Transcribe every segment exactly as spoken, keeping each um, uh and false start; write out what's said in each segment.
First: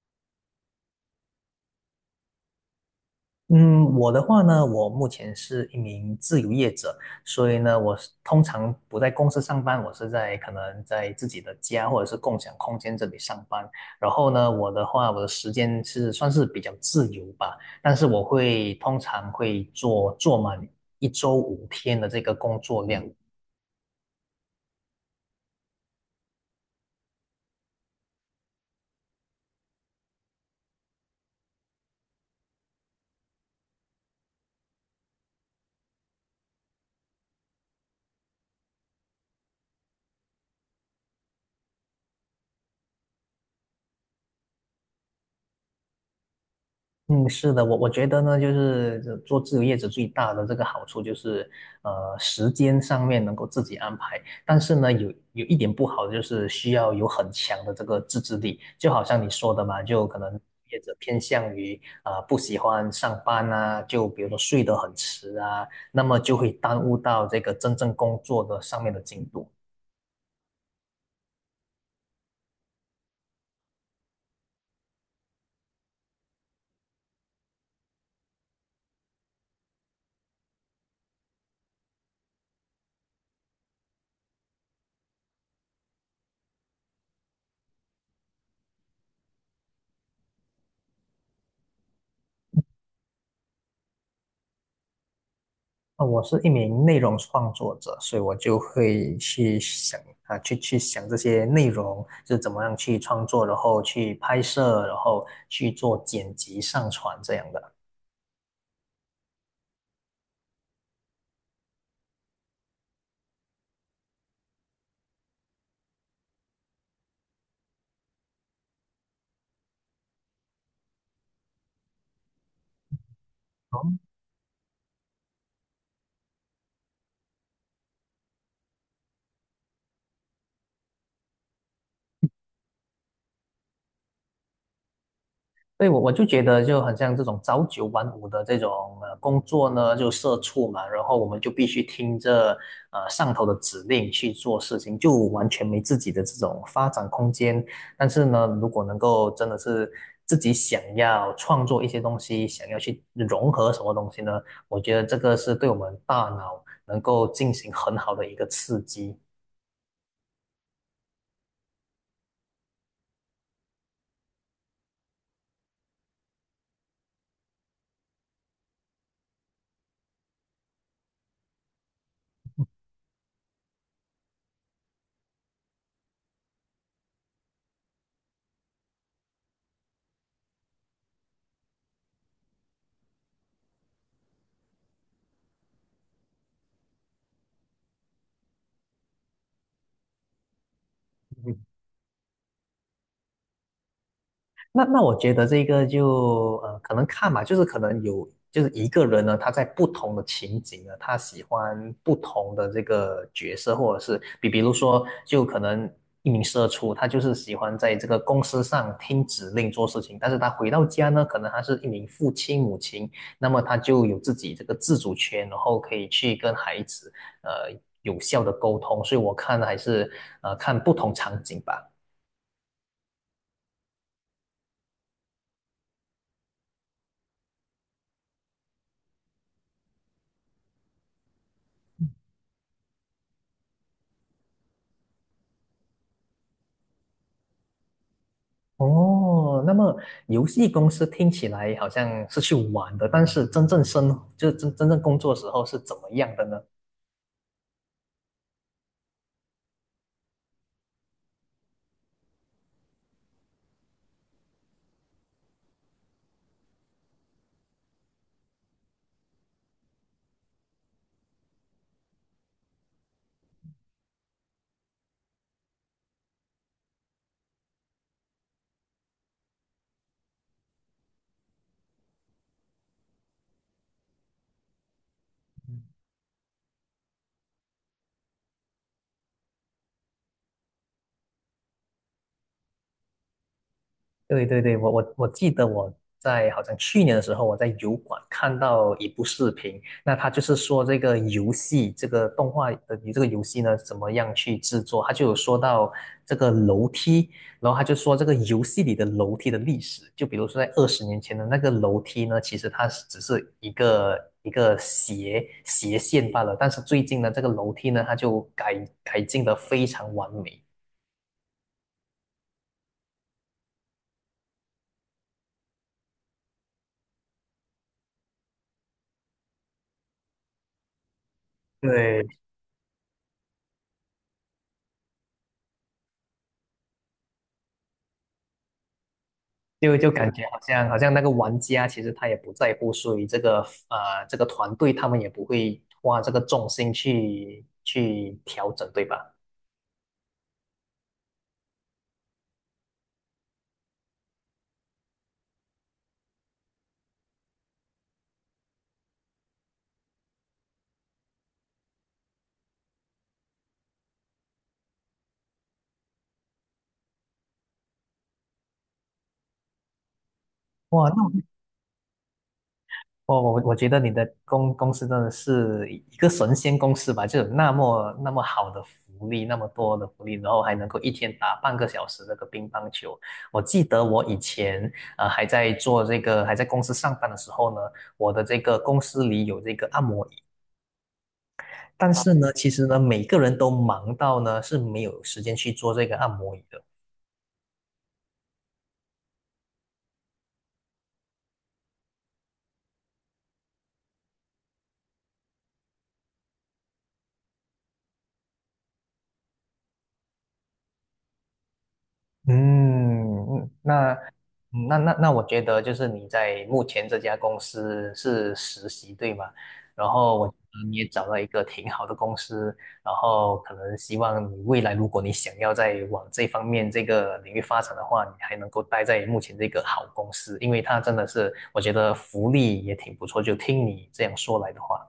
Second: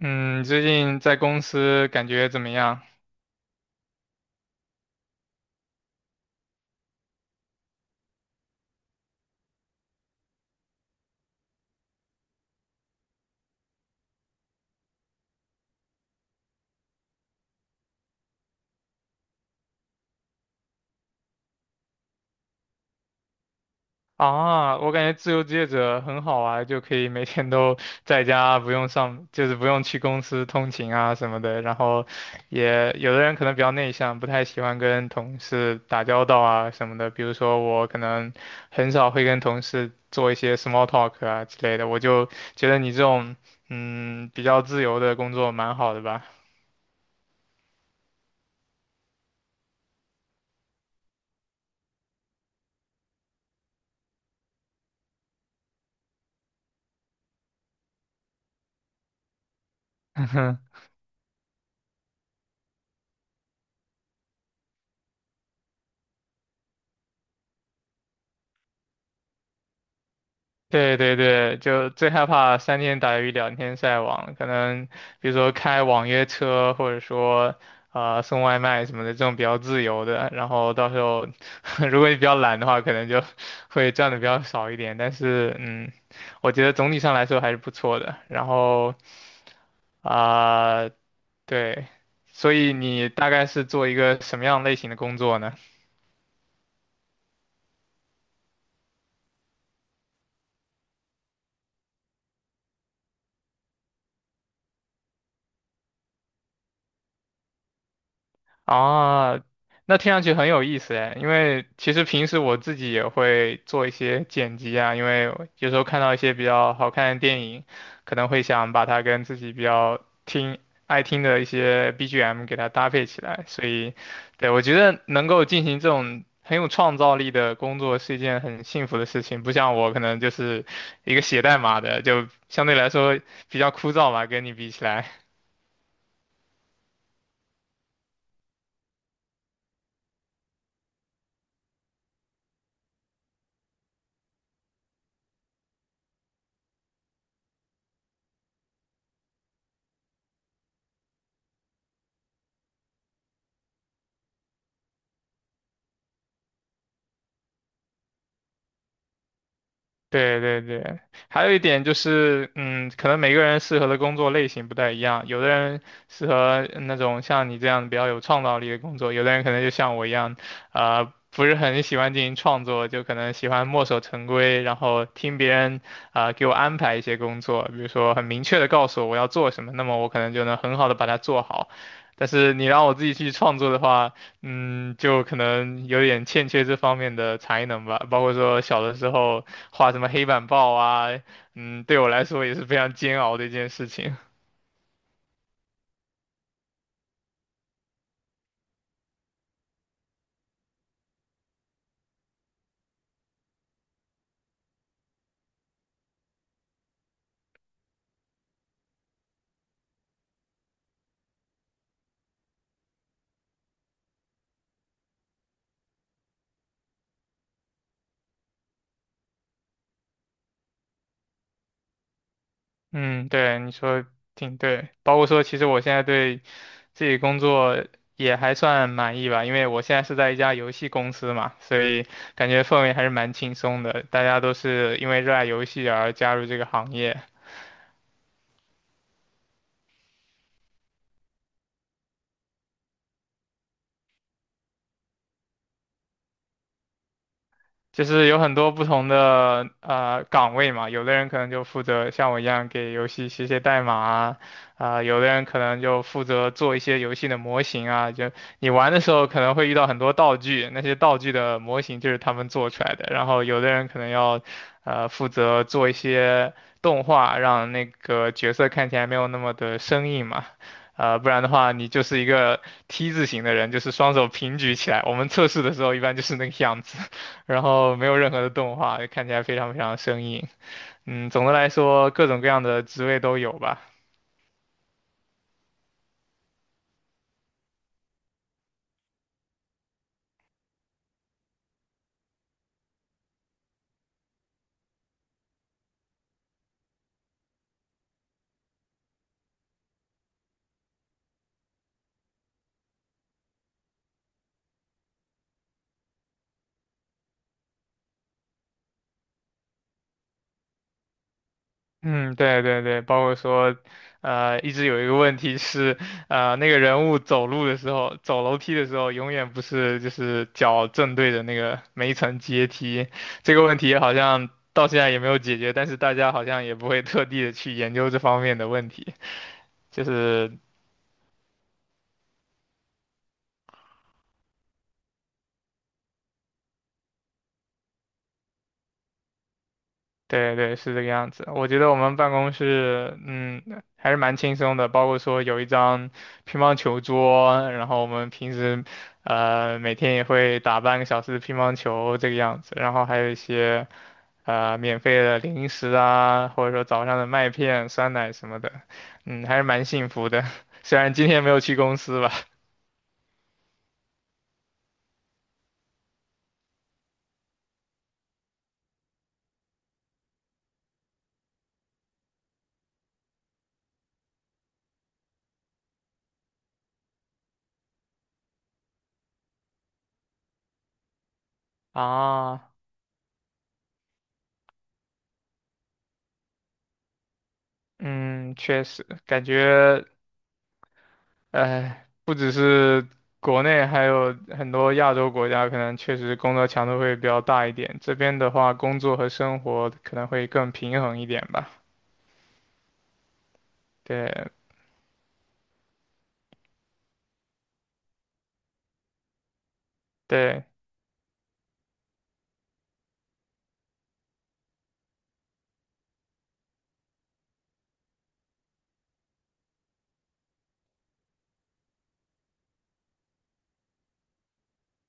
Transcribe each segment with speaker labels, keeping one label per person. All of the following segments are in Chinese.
Speaker 1: 嗯，最近在公司感觉怎么样？
Speaker 2: 嗯，我的话呢，我目前是一名自由业者，所以呢，我是通常不在公司上班，我是在可能在自己的家或者是共享空间这里上班。然后呢，我的话，我的时间是算是比较自由吧，但是我会通常会做做满一周五天的这个工作量。
Speaker 1: 啊，我感觉自由职业者很好啊，就可以每天都 在家，不用上，就是不用去公司通勤啊什么的。然后也有的人可能比较内向，不太喜欢跟同事打交道啊什么的。比如说我可能很少会跟同事做一些 small talk 啊之类的。我就觉得你这种嗯比较自由的工作蛮好的吧。
Speaker 2: 嗯，是的，我我觉得呢，就是这做自由业者最大的这个好处就是，呃，时间上面能够自己安排，但是呢，有有一点不好的就是需要有很强的这个自制力，就好像你说的嘛，就可能 业者偏向于呃不喜欢上班啊，就比如说睡得很迟啊，那么就会耽误到这个真正工作的上面的进度。
Speaker 1: 对对对，就最害怕三天打鱼两天晒网，可能比如说开网约车，或者说啊、呃送外卖什么的，这种比较自由的。然后到时候 如果你比较懒的话，可能就会赚的比较少一点。但是嗯，我觉得总体上来说还是不错的。然后啊、对，所以你大概是做一个什么样类型的工作呢？
Speaker 2: 呃我是一名内容创作者，所以我就会去想啊，去去想这些内容，就是怎么样去创作，然后去拍摄，然后去做剪辑、上传这样的。
Speaker 1: 啊，那听上去很有意思哎，因为其实平时我自己也会做一些剪辑啊，因为有时候看到一些比较好看的电影，可能会想把它跟自己比较听爱听的一些 B G M 给它搭配起来，所以，对，我觉得能够进行这种很有创造力的工作是一件很幸福的事情，不像我可能就是一个写代码的，就相对来说比较枯燥吧，跟你比起来。
Speaker 2: 对，我我就觉得就很像这种朝九晚五的这种呃工作呢，就社畜嘛，然后我们就必须听着呃上头的指令去做事情，就完全没自己的这种发展空间。但是呢，如果能够真的是自己想要创作一些东西，想要去融合什么东西呢？我觉得这个是对我们大脑能够进行很好的一个刺激。
Speaker 1: 对对对，还有一点就是，嗯，可能每个人适合的工作类型不太一样，有的人适合嗯那种像你这样比较有创造力的工作，有的人可能就像我一样，呃，不是很喜欢进行创作，就可能喜欢墨守成规，然后听别人啊，呃给我安排一些工作，比如说很明确的告诉我我要做什么，那么我可能就能很好的把它做好。但是你让我自己去创作的话，嗯，就可能有点欠缺这方面的才能吧，包括说小的时候。画什么黑板报啊，嗯，对我来说也是非常煎熬的一件事情。
Speaker 2: 那那我觉得这个就呃，可能看吧，就是可能有，就是一个人呢，他在不同的情景呢，他喜欢不同的这个角色，或者是比比如说，就可能一名社畜，他就是喜欢在这个公司上听指令做事情，但是他回到家呢，可能他是一名父亲母亲，那么他就有自己这个自主权，然后可以去跟孩子呃有效的沟通，所以我看还是呃看不同场景吧。
Speaker 1: 嗯，对，你说挺对，包括说其实我现在对自己工作也还算满意吧，因为我现在是在一家游戏公司嘛，所以感觉氛围还是蛮轻松的，大家都是因为热爱游戏而加入这个行业。
Speaker 2: 哦，那么游戏公司听起来好像是去玩的，但是真正生，就是真真正工作时候是怎么样的呢？
Speaker 1: 就是有很多不同的呃岗位嘛，有的人可能就负责像我一样给游戏写写代码啊，啊、有的人可能就负责做一些游戏的模型啊，就你玩的时候可能会遇到很多道具，那些道具的模型就是他们做出来的，然后有的人可能要呃负责做一些动画，让那个角色看起来没有那么的生硬嘛。呃，不然的话，你就是一个 T 字形的人，就是双手平举起来。我们测试的时候一般就是那个样子。然后没有任何的动画，看起来非常非常生硬。嗯，总的来说，各种各样的职位都有吧。
Speaker 2: 对对对，我我我记得我在好像去年的时候，我在油管看到一部视频，那他就是说这个游戏，这个动画的这个游戏呢，怎么样去制作？他就有说到这个楼梯，然后他就说这个游戏里的楼梯的历史，就比如说在二十年前的那个楼梯呢，其实它是只是一个一个斜斜线罢了，但是最近呢，这个楼梯呢，它就改改进的非常完美。
Speaker 1: 嗯，对对对，包括说，呃，一直有一个问题是，呃，那个人物走路的时候，走楼梯的时候，永远不是就是脚正对着那个每一
Speaker 2: 对，
Speaker 1: 层阶梯。这个问题好像到现在也没有解决，但是大家好像也不会特地的去研究这方面的问题，
Speaker 2: 就
Speaker 1: 就
Speaker 2: 就感觉
Speaker 1: 是
Speaker 2: 好像好像那个玩家其实他也不在乎输赢，这个呃这个团队他们也不会花这个重心去去调整，对吧？
Speaker 1: 对对，是这个样子。我觉得我们办公室，嗯，还是蛮轻松的，包括说有一张乒乓球桌，然后我们平时，呃，每天也会打半个小时的乒乓球这个样子，然后还有一些呃免费的零食啊，或者说早上的麦片、酸奶什么的，嗯，还是蛮幸福的。虽
Speaker 2: 哇，
Speaker 1: 然今
Speaker 2: 那
Speaker 1: 天没有去公司吧，
Speaker 2: 我我我觉得你的公公司真的是一个神仙公司吧，就有那么那么好的福利，那么多的福利，然后还能够一天打半个小时这个乒乓球。我记得我以前呃还在做这个还在公司上班的时候呢，我的这个公司里有这个按摩椅。但是呢，其
Speaker 1: 啊，
Speaker 2: 实呢，每个人都忙到呢是没有时间去做这个按摩椅的。
Speaker 1: 嗯，确实感觉。哎，不只是国内，还有很多亚洲国家，可能确实工作强度会比较大一点。这边的话，工作和生活可能会更平衡一点吧。
Speaker 2: 嗯，那
Speaker 1: 对
Speaker 2: 嗯那那那，我觉得就是你在目前这家公司是实习，对吗？然后我觉
Speaker 1: 对，
Speaker 2: 得你也找到一个挺好的公司，然后可能希望你未来如果你想要再往这方面这个领域发展的话，你还能够待在目前这个好公司，因为它真的是我觉得福利也挺不错，就听你这样说来的话。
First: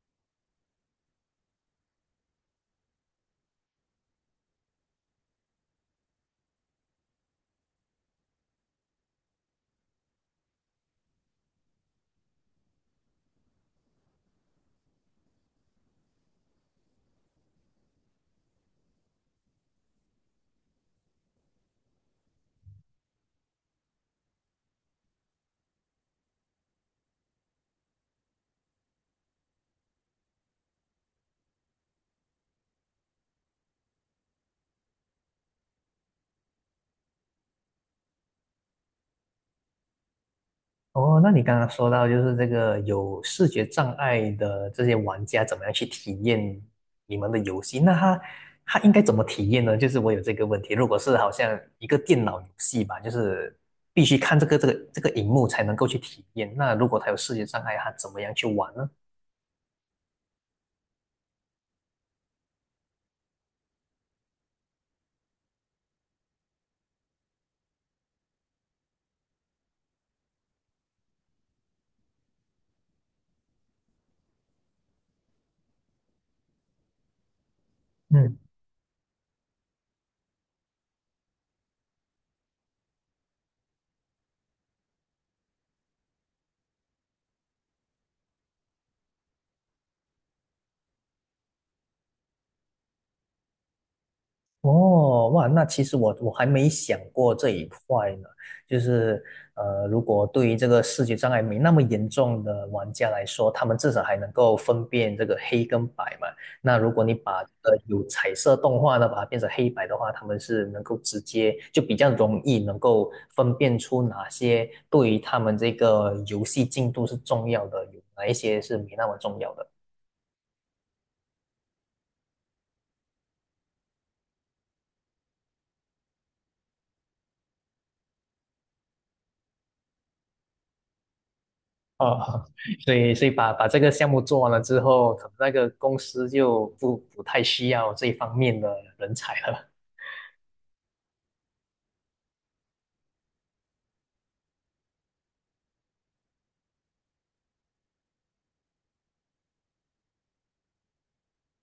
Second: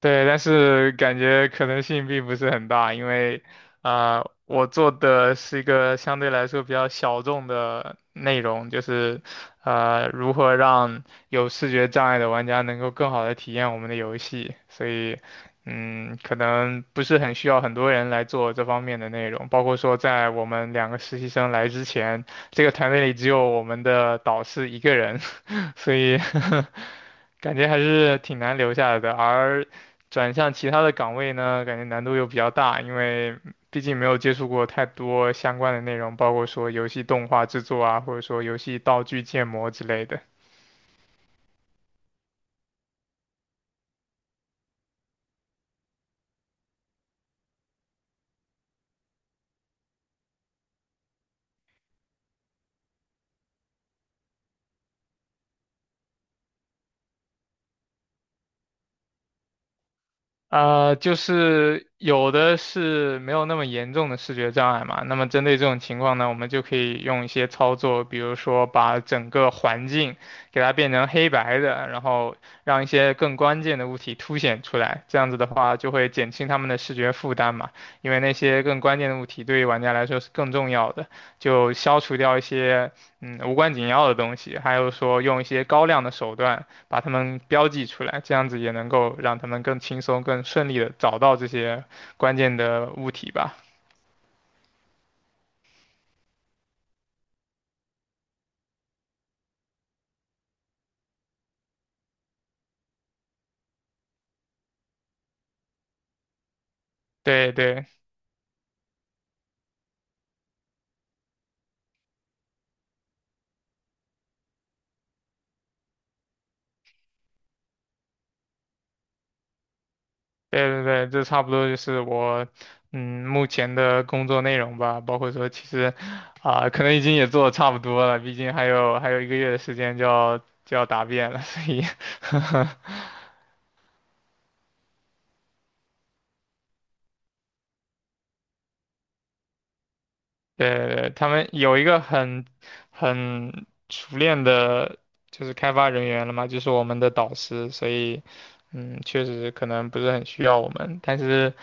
Speaker 1: 对，但是感觉可能性并不是很大，因为，啊，我做的是一个相对来说比较小众的内容，就是，呃，如何让有视觉障碍的玩家能够更好的体验我们的游戏，所以，嗯，可能不是很需要很多人来做这方面的内容，包括说在我们两个实习生来之前，这个团队里只有我们的导师一个人，所以 感觉还是挺难留下来的，而。转向其他的岗位呢，感觉难度又比较大，因为毕竟没有接触过太多相关的内容，包括说游戏动画制作啊，或者说游戏道具建模之类的。
Speaker 2: 哦，那你刚刚说到就是这个有视觉障碍的这些玩家怎么样去体验你们的游戏？那他他应该怎么体验呢？就是我有这个问题，如果是好像一个电脑游戏吧，就是必须看这个这个这个荧幕才能够去体验。那如果他有视觉障碍，他怎么样去玩呢？
Speaker 1: 呃，就是有的是没有那么严重的视觉障碍嘛，那么针对这种情况呢，我们就可以用一些操作，比如说把整个环境给它变成黑白的，然后让一些更关键的物体凸显出来，这样子的话就会减轻他们的视觉负担嘛，因为那
Speaker 2: 嗯。
Speaker 1: 些更关键的物体对于玩家来说是更重要的，就消除掉一些嗯无关紧要的东西，还有说用一些高亮的手段。把它们标记出来，这样子也能够让他们更轻松、更顺利的找到这些关键的物体吧。
Speaker 2: 哦，哇，那其实我我还没想过这一块呢，就是呃，如果对于这个视觉障碍没那么严重的玩家来说，他们至少还能够分辨这个黑跟白嘛。那如果你把
Speaker 1: 对
Speaker 2: 呃
Speaker 1: 对
Speaker 2: 有彩色动画的把它变成黑白的话，他们是能够直接就比较容易能够分辨出哪些对于他们这个游戏进度是重要的，有哪一些是没那么重要的。
Speaker 1: 对对对，这差不多就是我嗯目前的工作内容吧，包括说其实啊、可能已经也做的差不多了，毕竟还有还有一个月的时间就要就要答辩了，所以
Speaker 2: 哦，所以所以 把把这个项目做完了之后，可能那个公司就不不太需要这一方面的人才了。
Speaker 1: 对对对，他们有一个很很熟练的，就是开发人员了嘛，就是我们的导师，所以，嗯，确实可能不是很需要我们，但是，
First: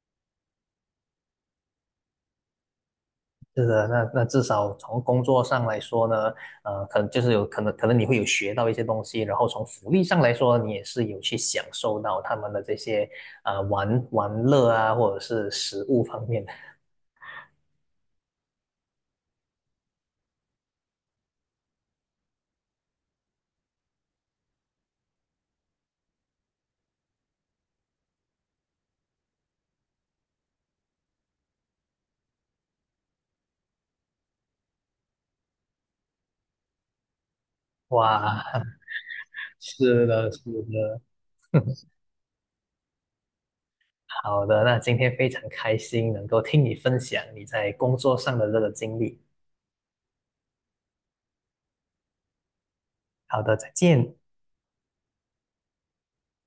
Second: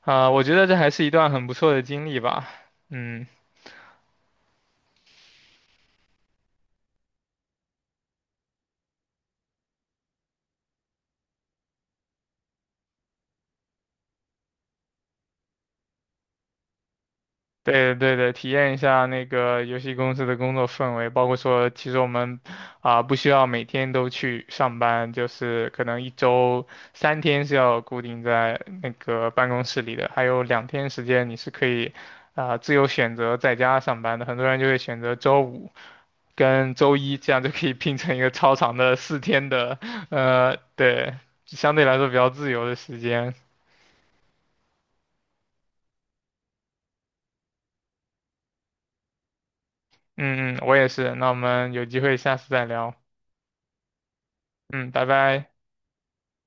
Speaker 1: 啊、我觉得这还是一段很不错的经历吧，嗯。
Speaker 2: 是的，那那至少从工作上来说呢，呃，可能就是有可能可能你会有学到一些东西，然后从福利上来说，你也是有去享受到他们的这些呃玩玩乐啊，或者是食物方面的。
Speaker 1: 对对对，体验一下那个游戏公司的工作氛围，包括说，其实我们啊、不需要每天都去上班，就是可能一周三天是要固定在那个办公室里的，还有两天时间你是可以啊、自由选择在家上班的。很多人就会选择周五跟周一，这样就可以拼成一个超
Speaker 2: 哇，
Speaker 1: 长的四天 的，
Speaker 2: 是的，是
Speaker 1: 呃，
Speaker 2: 的。
Speaker 1: 对，相对 来说比较自由的时间。
Speaker 2: 好的，那今天非常开心能够听你分享你在工作上的这个经历。
Speaker 1: 嗯嗯，我也是。那我们有机会下次再聊。
Speaker 2: 好的，再见。
Speaker 1: 嗯，拜拜。